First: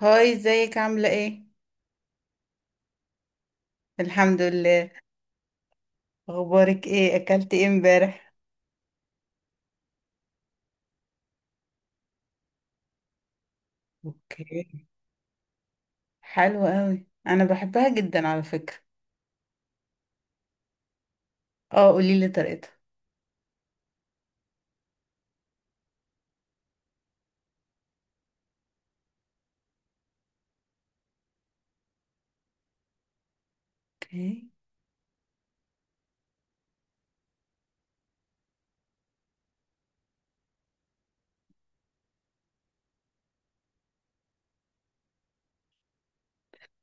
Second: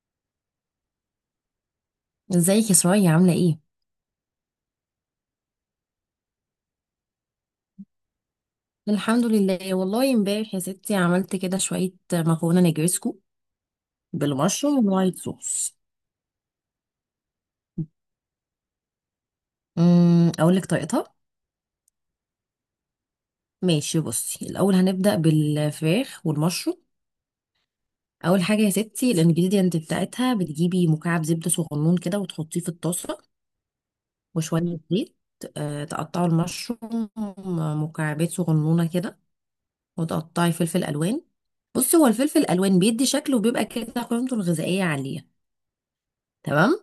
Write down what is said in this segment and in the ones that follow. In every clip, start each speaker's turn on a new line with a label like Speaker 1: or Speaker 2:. Speaker 1: هاي، ازيك عاملة ايه؟
Speaker 2: ازيك يا سرايا عاملة ايه؟
Speaker 1: الحمد لله. اخبارك ايه؟ اكلت ايه امبارح؟
Speaker 2: الحمد لله. والله امبارح يا ستي عملت كده شوية مكرونة نجرسكو
Speaker 1: اوكي.
Speaker 2: بالمشروم والوايت صوص.
Speaker 1: حلو قوي، انا بحبها جدا على فكرة.
Speaker 2: اقول لك طريقتها.
Speaker 1: اه، قوليلي طريقتها.
Speaker 2: ماشي، بصي الاول هنبدأ بالفراخ والمشروم. اول حاجة يا ستي الانجريدينت بتاعتها، بتجيبي مكعب زبدة صغنون كده وتحطيه في الطاسة
Speaker 1: اوكي،
Speaker 2: وشوية زيت. تقطعوا المشروم مكعبات صغنونة كده، وتقطعي فلفل الوان. بصي هو الفلفل الالوان بيدي شكل وبيبقى كده قيمته الغذائية عالية. تمام.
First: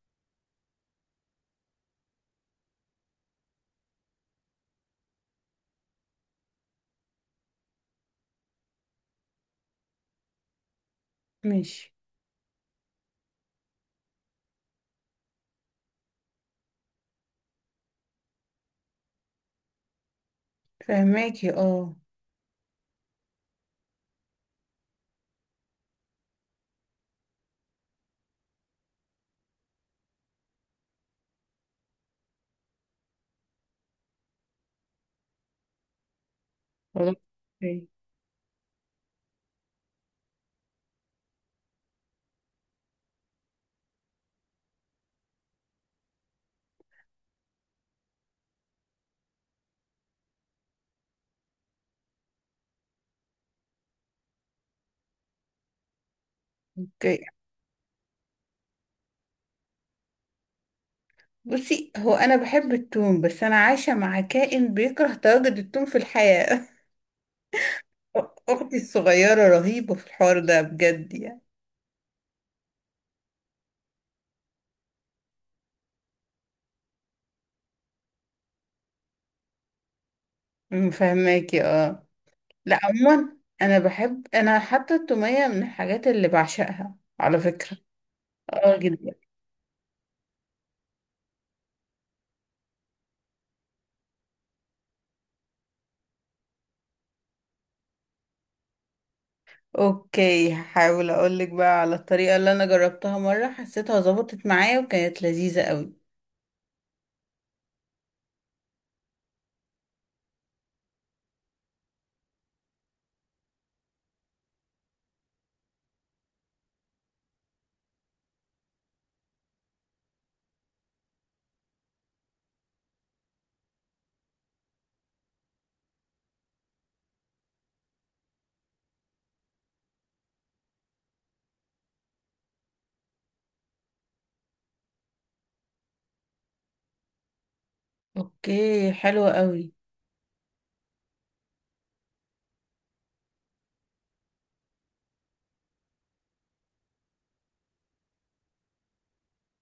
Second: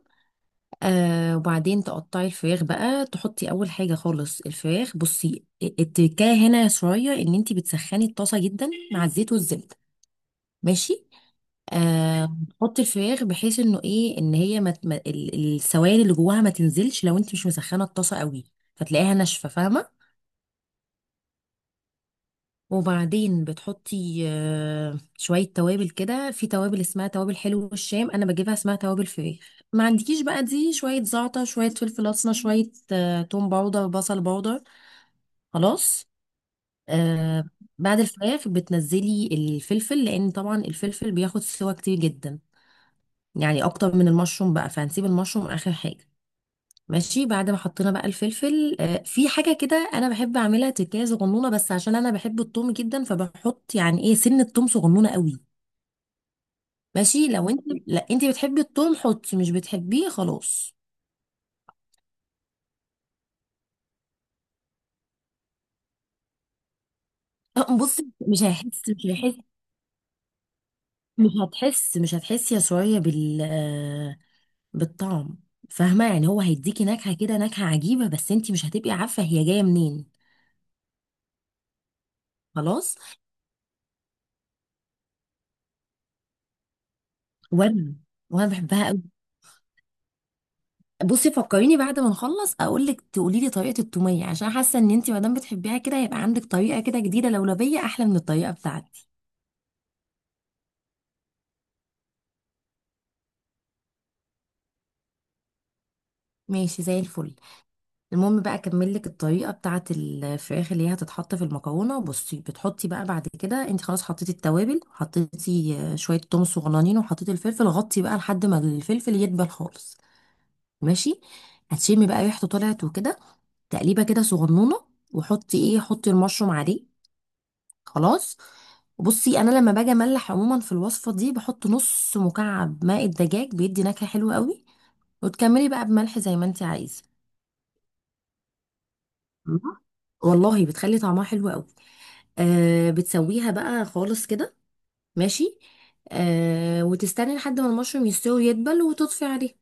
Speaker 2: وبعدين تقطعي الفراخ بقى، تحطي اول حاجه خالص الفراخ. بصي التكايه هنا شويه ان انت بتسخني الطاسه جدا مع الزيت والزبده. ماشي.
Speaker 1: ماشي.
Speaker 2: تحطي الفراخ، بحيث انه ايه، ان هي ما ت- ما- ال- السوائل اللي جواها ما تنزلش لو انت مش مسخنه الطاسه قوي، فتلاقيها ناشفه، فاهمه.
Speaker 1: فهماكي، اه.
Speaker 2: وبعدين بتحطي شوية توابل كده، في توابل اسمها توابل حلو الشام أنا بجيبها، اسمها توابل فراخ. ما عندكيش بقى، دي شوية زعتر، شوية فلفل أسمر، شوية توم باودر، بصل باودر. خلاص.
Speaker 1: خلاص.
Speaker 2: آه.
Speaker 1: اوكي.
Speaker 2: بعد الفراخ بتنزلي الفلفل، لأن طبعا الفلفل بياخد سوا كتير جدا، يعني أكتر من المشروم بقى، فهنسيب المشروم آخر حاجة. ماشي. بعد ما حطينا بقى الفلفل، في حاجة كده أنا بحب أعملها، تكاية صغنونة بس، عشان أنا بحب التوم جدا فبحط يعني إيه سن التوم صغنونة قوي.
Speaker 1: اوكي.
Speaker 2: ماشي. لو أنت لا، أنت بتحبي التوم حطي، مش بتحبيه خلاص.
Speaker 1: بصي، هو انا بحب التوم، بس انا عايشة مع كائن بيكره تواجد التوم في الحياة.
Speaker 2: بصي مش هيحس،
Speaker 1: اختي
Speaker 2: مش هيحس.
Speaker 1: الصغيرة رهيبة في الحوار ده، بجد يعني.
Speaker 2: مش هتحسي يا سوريا بالطعم. فاهمة؟ يعني هو هيديكي نكهة كده، نكهة عجيبة، بس أنت مش هتبقي عارفة هي جاية منين.
Speaker 1: فهماكي، اه. لا،
Speaker 2: خلاص.
Speaker 1: عموما انا بحب، انا حتى التومية من الحاجات اللي بعشقها على فكرة.
Speaker 2: وأنا وأنا
Speaker 1: اه،
Speaker 2: بحبها.
Speaker 1: جدا.
Speaker 2: بصي فكريني بعد ما نخلص اقول لك، تقولي لي طريقه التوميه، عشان حاسه ان انت ما دام بتحبيها كده هيبقى عندك طريقه كده جديده لولبيه احلى من الطريقه بتاعتي.
Speaker 1: اوكي، هحاول اقولك بقى على الطريقة اللي انا جربتها مرة، حسيتها ظبطت معايا وكانت لذيذة قوي.
Speaker 2: ماشي زي الفل. المهم بقى اكمل لك الطريقه بتاعه الفراخ اللي هي هتتحط في المكرونه. بصي بتحطي بقى بعد كده، انت خلاص حطيتي التوابل، حطيتي شويه توم صغننين، وحطيتي الفلفل، غطي بقى لحد ما الفلفل يدبل خالص. ماشي. هتشمي بقى ريحته طلعت وكده، تقليبه كده صغنونه، وحطي ايه حطي المشروم عليه. خلاص. بصي انا لما باجي املح عموما في الوصفه دي، بحط نص مكعب ماء الدجاج، بيدي نكهه حلوه قوي، وتكملي بقى بملح زي ما انت عايزه.
Speaker 1: اوكي، حلوة قوي.
Speaker 2: تمام؟ والله بتخلي طعمها حلو قوي. بتسويها بقى خالص كده. ماشي. وتستني لحد ما المشروم يستوي ويدبل، وتطفي عليه.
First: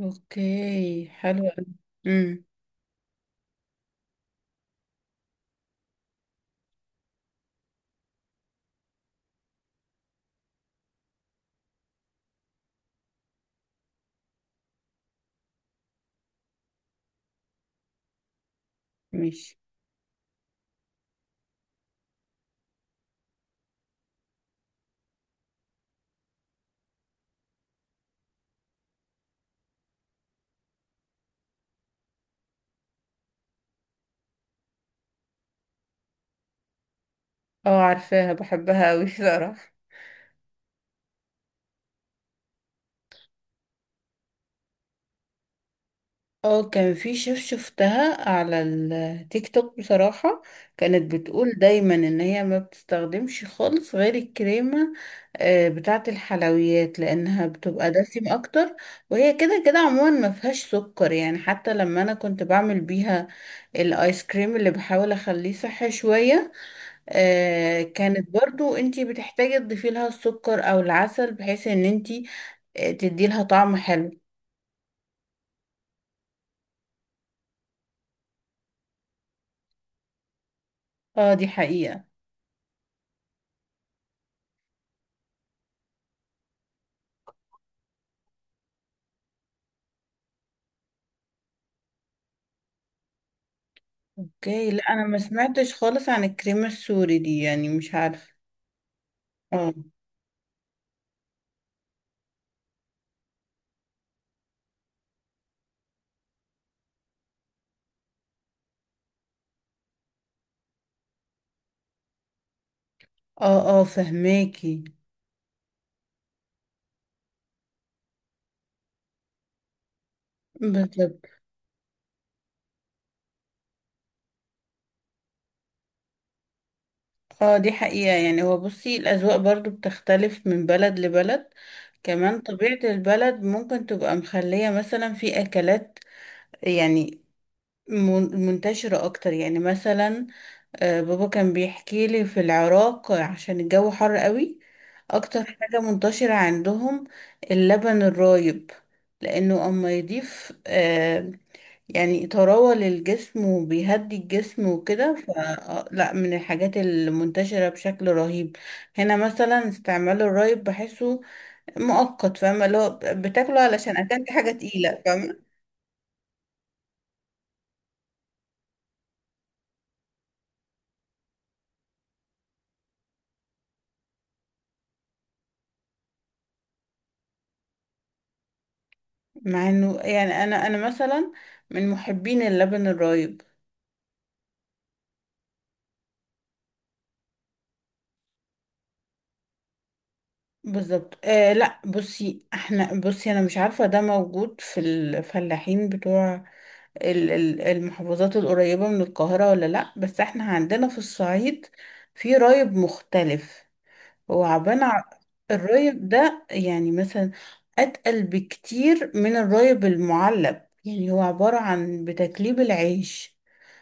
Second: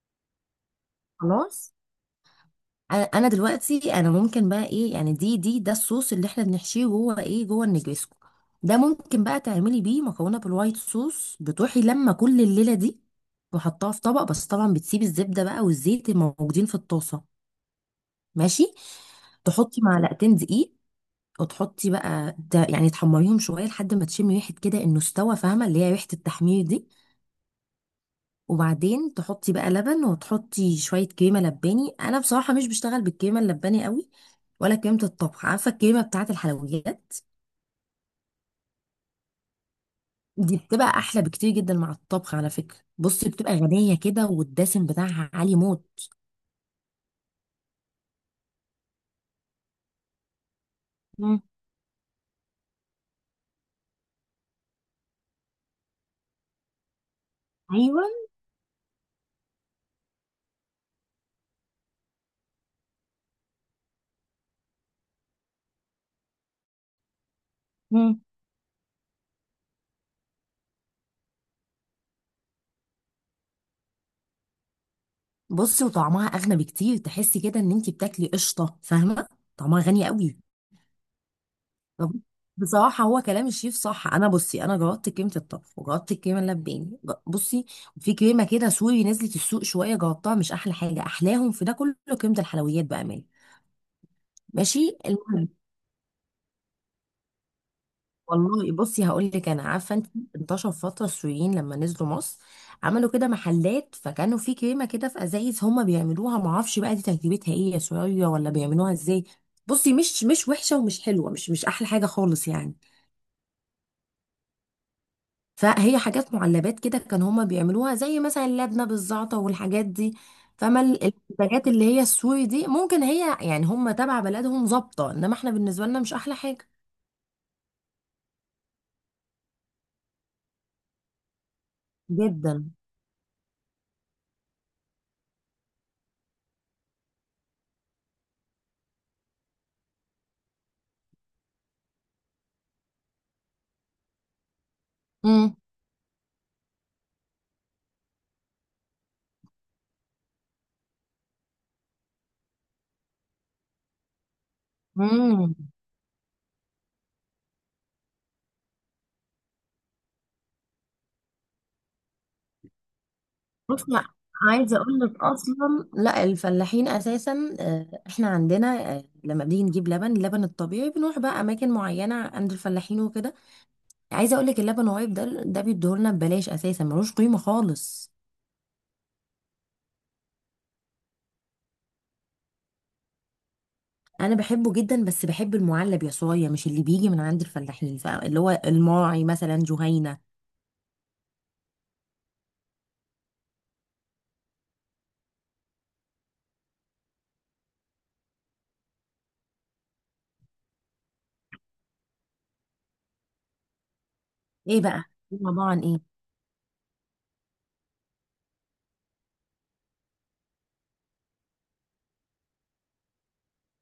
Speaker 1: اوكي، حلوة قوي.
Speaker 2: خلاص.
Speaker 1: امم.
Speaker 2: انا دلوقتي انا ممكن بقى ايه، يعني دي دي ده الصوص اللي احنا بنحشيه جوه النجريسكو. ده ممكن بقى تعملي بيه مكرونه بالوايت صوص. بتروحي لما كل الليله دي وحطها في طبق، بس طبعا بتسيبي الزبده بقى والزيت الموجودين في الطاسه. ماشي.
Speaker 1: ماشي.
Speaker 2: تحطي معلقتين دقيق، وتحطي بقى ده يعني، تحمريهم شويه لحد ما تشمي ريحه كده انه استوى، فاهمه اللي هي ريحه التحمير دي. وبعدين تحطي بقى لبن، وتحطي شوية كريمة لباني. أنا بصراحة مش بشتغل بالكريمة اللباني قوي، ولا كريمة الطبخ، عارفة الكريمة بتاعة الحلويات؟
Speaker 1: اه، عارفاها، بحبها قوي بصراحة.
Speaker 2: دي بتبقى أحلى بكتير جدا مع الطبخ على فكرة. بصي بتبقى غنية كده، والدسم بتاعها عالي موت.
Speaker 1: اه، كان في شيف شفتها على التيك توك بصراحة. كانت
Speaker 2: مم.
Speaker 1: بتقول دايما ان هي ما بتستخدمش خالص غير الكريمة بتاعة الحلويات، لانها بتبقى
Speaker 2: ايوه.
Speaker 1: دسم اكتر. وهي كده كده عموما ما فيهاش سكر يعني، حتى لما انا كنت بعمل بيها الايس كريم اللي بحاول اخليه صحي شوية،
Speaker 2: مم.
Speaker 1: كانت برضو انتي بتحتاجي تضيفي لها السكر او العسل بحيث ان انتي تدي لها طعم حلو.
Speaker 2: بصي وطعمها أغنى بكتير، تحسي كده إن أنتي بتاكلي قشطة، فاهمة؟ طعمها غني قوي.
Speaker 1: اه، دي حقيقة.
Speaker 2: طب، بصراحة هو كلام الشيف صح. أنا بصي أنا جربت كريمة الطبخ، وجربت الكريمة اللباني بصي. في كريمة كده سوري نزلت السوق شوية جربتها، مش أحلى حاجة. أحلاهم في ده كله كريمة الحلويات بأمان.
Speaker 1: اوكي. لا،
Speaker 2: ماشي
Speaker 1: انا ما
Speaker 2: المهم.
Speaker 1: سمعتش خالص عن الكريمة السوري دي يعني، مش عارفة.
Speaker 2: والله بصي هقول لك، أنا
Speaker 1: اه،
Speaker 2: عارفة أنت، انتشر فترة السوريين لما نزلوا مصر، عملوا كده محلات، فكانوا في كريمة كده في أزايز هما بيعملوها، معرفش بقى دي تركيبتها إيه يا سورية، ولا بيعملوها إزاي. بصي مش وحشة ومش حلوة، مش أحلى حاجة خالص يعني.
Speaker 1: اه، اه، فهماكي.
Speaker 2: فهي حاجات معلبات كده كان هما بيعملوها، زي مثلا اللبنة بالزعتر والحاجات دي. فما ال-
Speaker 1: بالظبط.
Speaker 2: المنتجات اللي هي السوري دي ممكن هي يعني هما تبع بلدهم ظابطة، انما احنا بالنسبة لنا مش احلى حاجة.
Speaker 1: اه، دي حقيقة. يعني هو بصي الأذواق برضو بتختلف من بلد لبلد. كمان
Speaker 2: جدا.
Speaker 1: طبيعة البلد ممكن تبقى مخلية مثلا في أكلات، يعني منتشرة أكتر يعني، مثلا بابا كان بيحكي لي في العراق عشان الجو حر قوي، اكتر
Speaker 2: امم.
Speaker 1: حاجة منتشرة عندهم اللبن الرايب، لانه اما يضيف يعني طراوة للجسم وبيهدي الجسم وكده.
Speaker 2: امم.
Speaker 1: فلا، من الحاجات المنتشرة بشكل رهيب هنا مثلا استعمال الرايب، بحسه مؤقت، فاهمة؟ اللي هو بتاكله
Speaker 2: بص،
Speaker 1: علشان
Speaker 2: لا،
Speaker 1: اكلت حاجة
Speaker 2: عايزه اقول
Speaker 1: تقيلة،
Speaker 2: لك
Speaker 1: فاهمة؟
Speaker 2: اصلا، لا الفلاحين اساسا، احنا عندنا لما بنيجي نجيب اللبن الطبيعي، بنروح بقى اماكن معينه عند الفلاحين وكده. عايزه اقول لك اللبن الرايب ده بيديهولنا ببلاش اساسا، ملوش قيمه خالص.
Speaker 1: مع انه يعني انا مثلا من محبين اللبن الرايب.
Speaker 2: انا بحبه جدا، بس بحب المعلب يا صويا، مش اللي بيجي من عند الفلاحين، اللي هو الماعي مثلا جهينة.
Speaker 1: بالظبط، آه. لا، بصي احنا بصي انا مش عارفة ده موجود في الفلاحين بتوع المحافظات القريبة من القاهرة ولا لا، بس احنا عندنا في الصعيد في رايب مختلف. هو
Speaker 2: ايه
Speaker 1: عبارة عن.
Speaker 2: بقى؟ طبعا ايه.
Speaker 1: الرايب ده يعني مثلا اتقل بكتير من الرايب المعلب، يعني هو عبارة عن بتكليب العيش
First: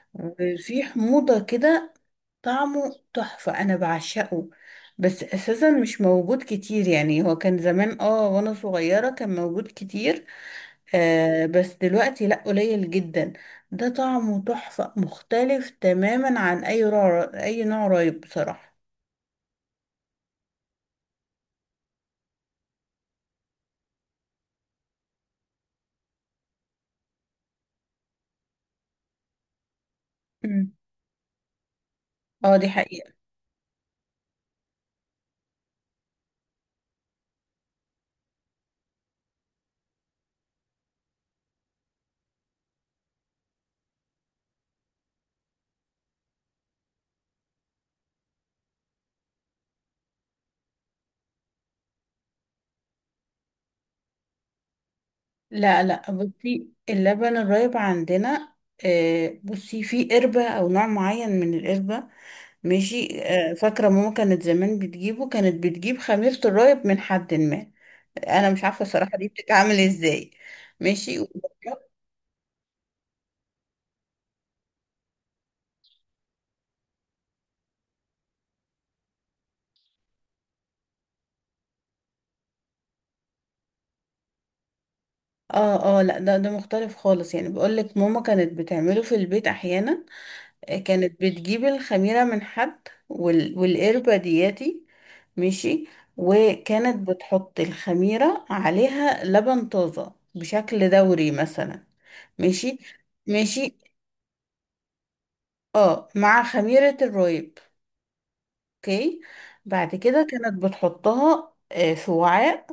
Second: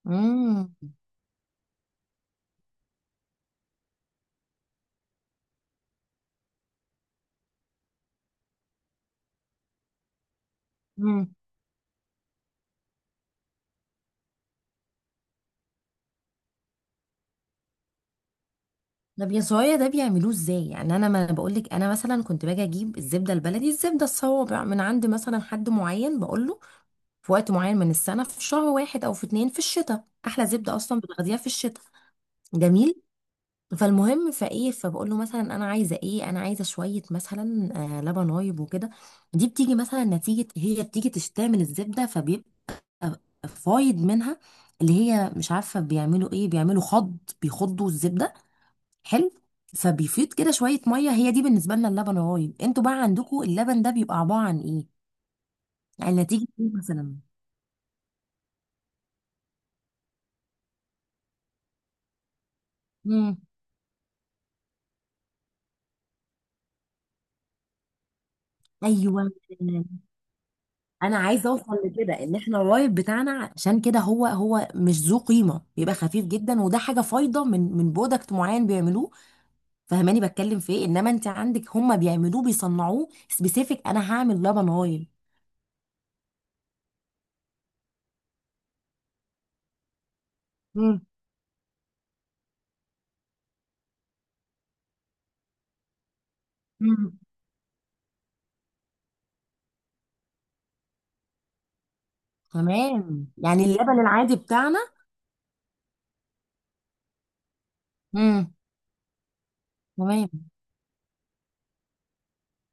Speaker 2: امم.
Speaker 1: وفي حموضة كده. طعمه تحفة، أنا بعشقه، بس أساسا مش موجود كتير. يعني هو كان زمان، اه وأنا صغيرة كان موجود كتير.
Speaker 2: امم.
Speaker 1: آه بس دلوقتي لأ، قليل جدا. ده طعمه تحفة، مختلف تماما عن أي نوع، أي نوع رايب بصراحة.
Speaker 2: طب يا صويا، ده بيعملوه ازاي؟ يعني انا ما بقول لك، انا مثلا كنت باجي اجيب الزبده البلدي، الزبده الصوابع، من عند مثلا حد معين، بقول له في وقت معين من السنه، في شهر واحد او في اتنين، في الشتاء، احلى
Speaker 1: مم.
Speaker 2: زبده اصلا بتاخديها في الشتاء.
Speaker 1: اه، دي
Speaker 2: جميل.
Speaker 1: حقيقة.
Speaker 2: فالمهم فايه، فبقول له مثلا انا عايزه شويه مثلا، لبن رايب وكده. دي بتيجي مثلا نتيجه، هي بتيجي تشتري من الزبده فبيبقى فايض منها، اللي هي مش عارفه بيعملوا ايه، بيعملوا خض، بيخضوا الزبده. حلو. فبيفيض كده شويه ميه، هي دي بالنسبه لنا اللبن الرايب. انتوا بقى عندكم اللبن ده بيبقى عباره عن ايه؟
Speaker 1: لا، لا،
Speaker 2: يعني نتيجه
Speaker 1: بصي
Speaker 2: ايه مثلا؟
Speaker 1: اللبن الرايب عندنا، آه، بصي في قربة أو نوع معين من القربة. ماشي.
Speaker 2: امم.
Speaker 1: آه، فاكرة ماما كانت زمان بتجيبه، كانت بتجيب خميرة الرايب من حد ما. انا مش عارفه الصراحه
Speaker 2: ايوه.
Speaker 1: دي بتتعمل ازاي.
Speaker 2: انا
Speaker 1: ماشي.
Speaker 2: عايزه اوصل لكده، ان احنا الرايب بتاعنا عشان كده هو مش ذو قيمه، بيبقى خفيف جدا، وده حاجه فايضه من برودكت معين بيعملوه. فهماني بتكلم في ايه؟ انما انت عندك هم بيعملوه، بيصنعوه سبيسيفيك، انا هعمل لبن رايب.
Speaker 1: اه، اه. لا، ده مختلف خالص، يعني بقول لك ماما كانت بتعمله في البيت احيانا.
Speaker 2: مم.
Speaker 1: كانت بتجيب الخميره من حد والقربه دياتي. ماشي. وكانت
Speaker 2: مم.
Speaker 1: بتحط الخميره عليها لبن طازه بشكل دوري مثلا. ماشي.
Speaker 2: تمام، يعني
Speaker 1: ماشي.
Speaker 2: اللبن العادي بتاعنا.
Speaker 1: اه، مع خميره الرايب.
Speaker 2: امم.
Speaker 1: اوكي. بعد كده
Speaker 2: تمام.
Speaker 1: كانت بتحطها في وعاء.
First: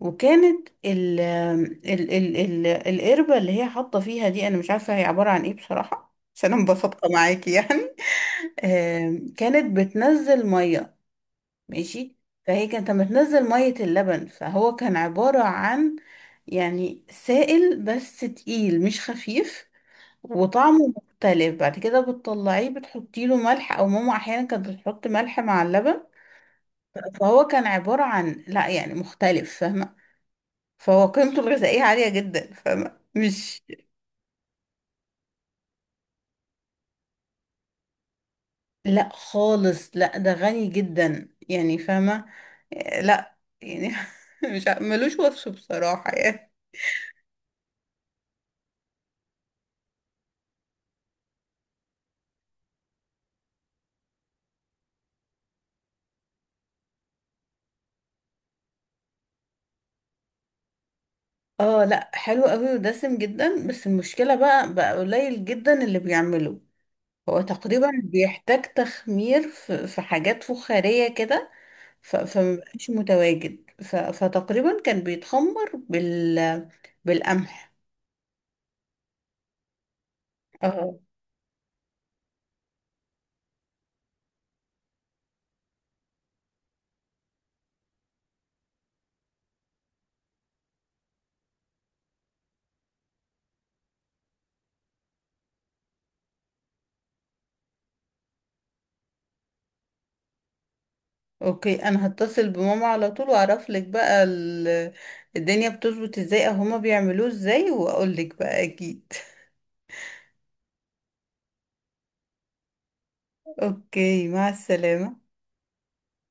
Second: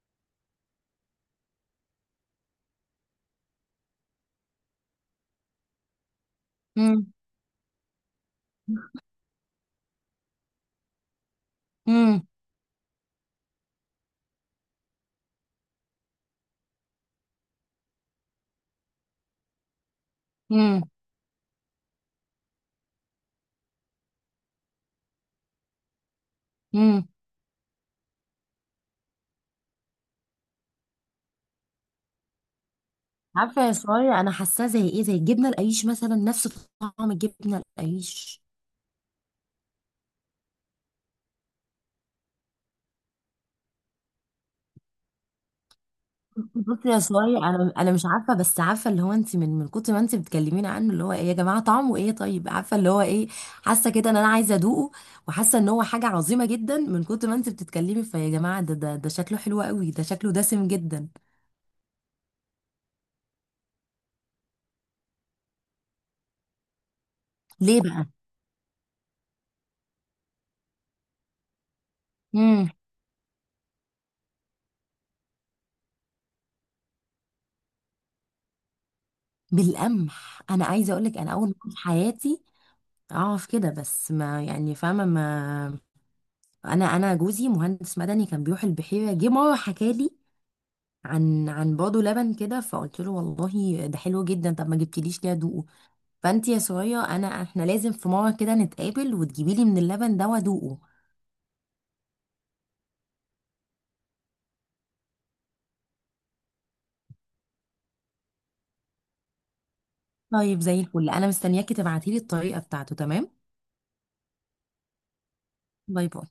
Speaker 1: وكانت ال ال ال ال القربة اللي هي حاطة فيها دي، انا مش عارفة هي عبارة عن ايه بصراحة، عشان انا مبسطة
Speaker 2: امم.
Speaker 1: معاكي يعني. كانت بتنزل مية. ماشي.
Speaker 2: امم.
Speaker 1: فهي كانت بتنزل مية اللبن، فهو كان عبارة عن يعني سائل بس تقيل، مش خفيف،
Speaker 2: امم.
Speaker 1: وطعمه مختلف. بعد كده بتطلعيه، بتحطي له ملح، او ماما احيانا كانت بتحط ملح مع اللبن.
Speaker 2: امم.
Speaker 1: فهو كان عبارة عن، لا يعني، مختلف، فاهمة؟ فهو قيمته الغذائية عالية جدا، فاهمة؟ مش.
Speaker 2: عارفه يا شويه، انا حاساه زي الجبنه القريش مثلا، نفس طعم الجبنه القريش.
Speaker 1: لا، خالص لا، ده غني جدا يعني، فاهمة؟ آه، لا يعني. مش ع- ملوش وصف بصراحة يعني.
Speaker 2: بصي يا سوري، انا مش عارفه، بس عارفه اللي هو انت من كتر ما انت بتكلميني عنه اللي هو ايه يا جماعه، طعمه ايه، طيب، عارفه اللي هو ايه. حاسه كده ان انا عايزه ادوقه. وحاسه ان هو حاجه عظيمه جدا، من كتر ما انت بتتكلمي، فيا جماعه ده شكله حلو قوي، ده شكله دسم جدا.
Speaker 1: اه. لا، حلو قوي ودسم جدا، بس المشكلة بقى قليل جدا اللي بيعمله. هو
Speaker 2: ليه
Speaker 1: تقريبا
Speaker 2: بقى؟
Speaker 1: بيحتاج تخمير في حاجات فخارية كده.
Speaker 2: امم.
Speaker 1: فمبقاش متواجد. فتقريبا كان بيتخمر بالقمح.
Speaker 2: بالقمح. انا عايزه
Speaker 1: اه.
Speaker 2: اقول لك، انا اول مره في حياتي اعرف كده، بس ما يعني فاهمه ما. انا جوزي مهندس مدني كان بيروح البحيره، جه مره حكالي عن بيض لبن كده، فقلت له والله ده حلو جدا، طب ما جبتليش ليه ادوقه؟ فانت يا سوريا احنا لازم في مره كده نتقابل، وتجيبي لي من اللبن ده وادوقه.
Speaker 1: اوكي، انا هتصل بماما على طول واعرف لك بقى الدنيا بتظبط ازاي او هما بيعملوه ازاي، واقول لك بقى اكيد.
Speaker 2: طيب زي الفل، انا مستنياكي تبعتي لي الطريقه بتاعته، تمام؟
Speaker 1: اوكي، مع السلامة.
Speaker 2: باي باي.